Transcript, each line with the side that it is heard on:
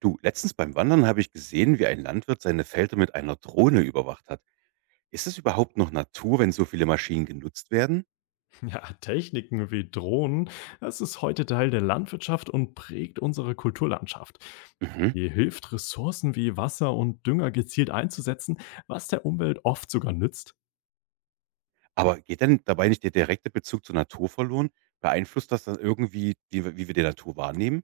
right: Du, letztens beim Wandern habe ich gesehen, wie ein Landwirt seine Felder mit einer Drohne überwacht hat. Ist es überhaupt noch Natur, wenn so viele Maschinen genutzt werden?
left: Ja, Techniken wie Drohnen, das ist heute Teil der Landwirtschaft und prägt unsere Kulturlandschaft.
right: Mhm.
left: Hier hilft, Ressourcen wie Wasser und Dünger gezielt einzusetzen, was der Umwelt oft sogar nützt.
right: Aber geht denn dabei nicht der direkte Bezug zur Natur verloren? Beeinflusst das dann irgendwie, die, wie wir die Natur wahrnehmen?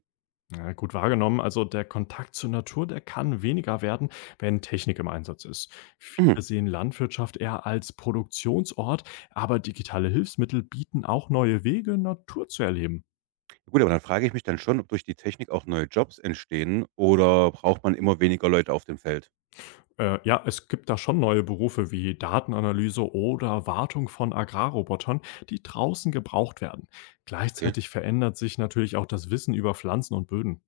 left: Ja, gut wahrgenommen, also der Kontakt zur Natur, der kann weniger werden, wenn Technik im Einsatz ist.
right: Mhm.
left: Viele sehen Landwirtschaft eher als Produktionsort, aber digitale Hilfsmittel bieten auch neue Wege, Natur zu erleben.
right: Gut, aber dann frage ich mich dann schon, ob durch die Technik auch neue Jobs entstehen oder braucht man immer weniger Leute auf dem Feld?
left: Ja, es gibt da schon neue Berufe wie Datenanalyse oder Wartung von Agrarrobotern, die draußen gebraucht werden.
right: Okay.
left: Gleichzeitig verändert sich natürlich auch das Wissen über Pflanzen und Böden.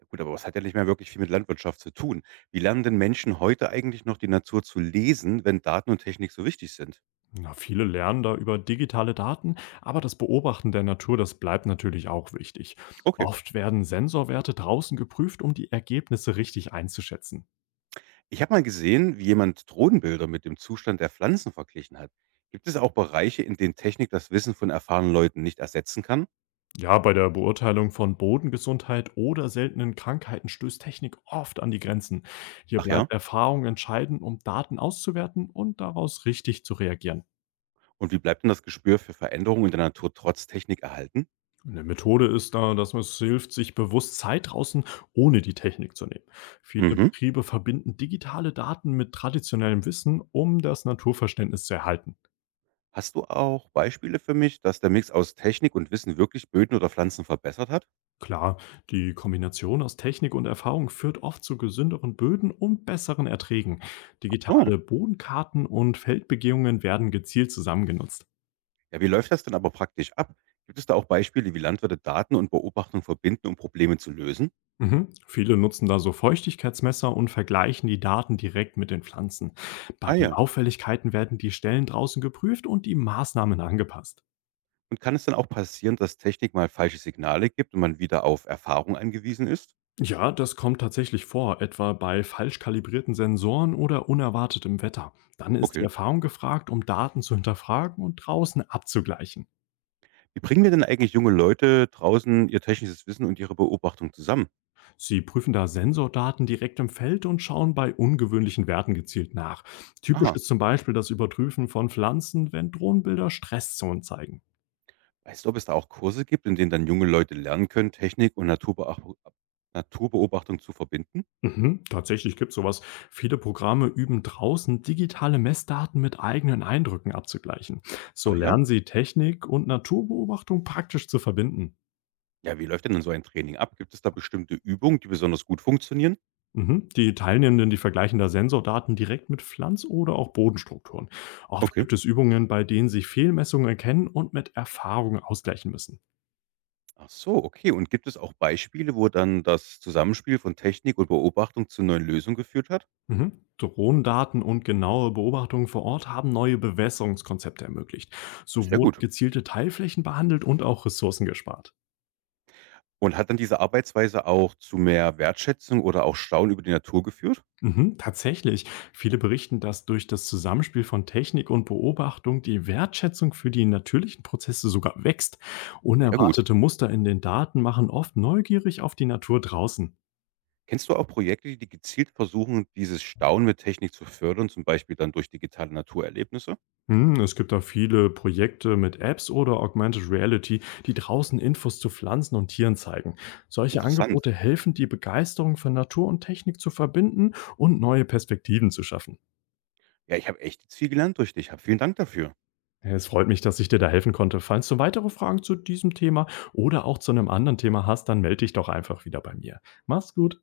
right: Ja gut, aber was hat ja nicht mehr wirklich viel mit Landwirtschaft zu tun? Wie lernen denn Menschen heute eigentlich noch die Natur zu lesen, wenn Daten und Technik so wichtig sind?
left: Na, viele lernen da über digitale Daten, aber das Beobachten der Natur, das bleibt natürlich auch wichtig.
right: Okay.
left: Oft werden Sensorwerte draußen geprüft, um die Ergebnisse richtig einzuschätzen.
right: Ich habe mal gesehen, wie jemand Drohnenbilder mit dem Zustand der Pflanzen verglichen hat. Gibt es auch Bereiche, in denen Technik das Wissen von erfahrenen Leuten nicht ersetzen kann?
left: Ja, bei der Beurteilung von Bodengesundheit oder seltenen Krankheiten stößt Technik oft an die Grenzen. Hier
right: Ach ja.
left: bleibt Erfahrung entscheidend, um Daten auszuwerten und daraus richtig zu reagieren.
right: Und wie bleibt denn das Gespür für Veränderungen in der Natur trotz Technik erhalten?
left: Eine Methode ist da, dass es hilft, sich bewusst Zeit draußen ohne die Technik zu nehmen. Viele
right: Mhm.
left: Betriebe verbinden digitale Daten mit traditionellem Wissen, um das Naturverständnis zu erhalten.
right: Hast du auch Beispiele für mich, dass der Mix aus Technik und Wissen wirklich Böden oder Pflanzen verbessert hat?
left: Klar, die Kombination aus Technik und Erfahrung führt oft zu gesünderen Böden und besseren Erträgen.
right: Ach so.
left: Digitale Bodenkarten und Feldbegehungen werden gezielt zusammengenutzt.
right: Ja, wie läuft das denn aber praktisch ab? Gibt es da auch Beispiele, wie Landwirte Daten und Beobachtungen verbinden, um Probleme zu lösen?
left: Mhm. Viele nutzen da so Feuchtigkeitsmesser und vergleichen die Daten direkt mit den Pflanzen. Bei
right: Ah
left: den
right: ja.
left: Auffälligkeiten werden die Stellen draußen geprüft und die Maßnahmen angepasst.
right: Und kann es dann auch passieren, dass Technik mal falsche Signale gibt und man wieder auf Erfahrung angewiesen ist?
left: Ja, das kommt tatsächlich vor, etwa bei falsch kalibrierten Sensoren oder unerwartetem Wetter. Dann ist die
right: Okay.
left: Erfahrung gefragt, um Daten zu hinterfragen und draußen abzugleichen.
right: Wie bringen wir denn eigentlich junge Leute draußen ihr technisches Wissen und ihre Beobachtung zusammen?
left: Sie prüfen da Sensordaten direkt im Feld und schauen bei ungewöhnlichen Werten gezielt nach. Typisch
right: Aha.
left: ist zum Beispiel das Überprüfen von Pflanzen, wenn Drohnenbilder Stresszonen zeigen.
right: Weißt du, ob es da auch Kurse gibt, in denen dann junge Leute lernen können, Technik und Naturbeobachtung zu verbinden?
left: Mhm, tatsächlich gibt sowas. Viele Programme üben draußen, digitale Messdaten mit eigenen Eindrücken abzugleichen. So
right: Ah ja.
left: lernen sie Technik und Naturbeobachtung praktisch zu verbinden.
right: Ja, wie läuft denn dann so ein Training ab? Gibt es da bestimmte Übungen, die besonders gut funktionieren?
left: Mhm. Die Teilnehmenden, die vergleichen da Sensordaten direkt mit Pflanz- oder auch Bodenstrukturen. Oft
right: Okay.
left: gibt es Übungen, bei denen sie Fehlmessungen erkennen und mit Erfahrungen ausgleichen müssen.
right: Ach so, okay. Und gibt es auch Beispiele, wo dann das Zusammenspiel von Technik und Beobachtung zu neuen Lösungen geführt hat?
left: Mhm. Drohnendaten und genaue Beobachtungen vor Ort haben neue Bewässerungskonzepte ermöglicht. So
right: Sehr
left: wurden
right: gut.
left: gezielte Teilflächen behandelt und auch Ressourcen gespart.
right: Und hat dann diese Arbeitsweise auch zu mehr Wertschätzung oder auch Staunen über die Natur geführt?
left: Mhm, tatsächlich. Viele berichten, dass durch das Zusammenspiel von Technik und Beobachtung die Wertschätzung für die natürlichen Prozesse sogar wächst.
right: Sehr gut.
left: Unerwartete Muster in den Daten machen oft neugierig auf die Natur draußen.
right: Kennst du auch Projekte, die gezielt versuchen, dieses Staunen mit Technik zu fördern, zum Beispiel dann durch digitale Naturerlebnisse?
left: Hm, es gibt da viele Projekte mit Apps oder Augmented Reality, die draußen Infos zu Pflanzen und Tieren zeigen. Solche
right: Interessant.
left: Angebote helfen, die Begeisterung für Natur und Technik zu verbinden und neue Perspektiven zu schaffen.
right: Ja, ich habe echt viel gelernt durch dich. Hab vielen Dank dafür.
left: Es freut mich, dass ich dir da helfen konnte. Falls du weitere Fragen zu diesem Thema oder auch zu einem anderen Thema hast, dann melde dich doch einfach wieder bei mir. Mach's gut.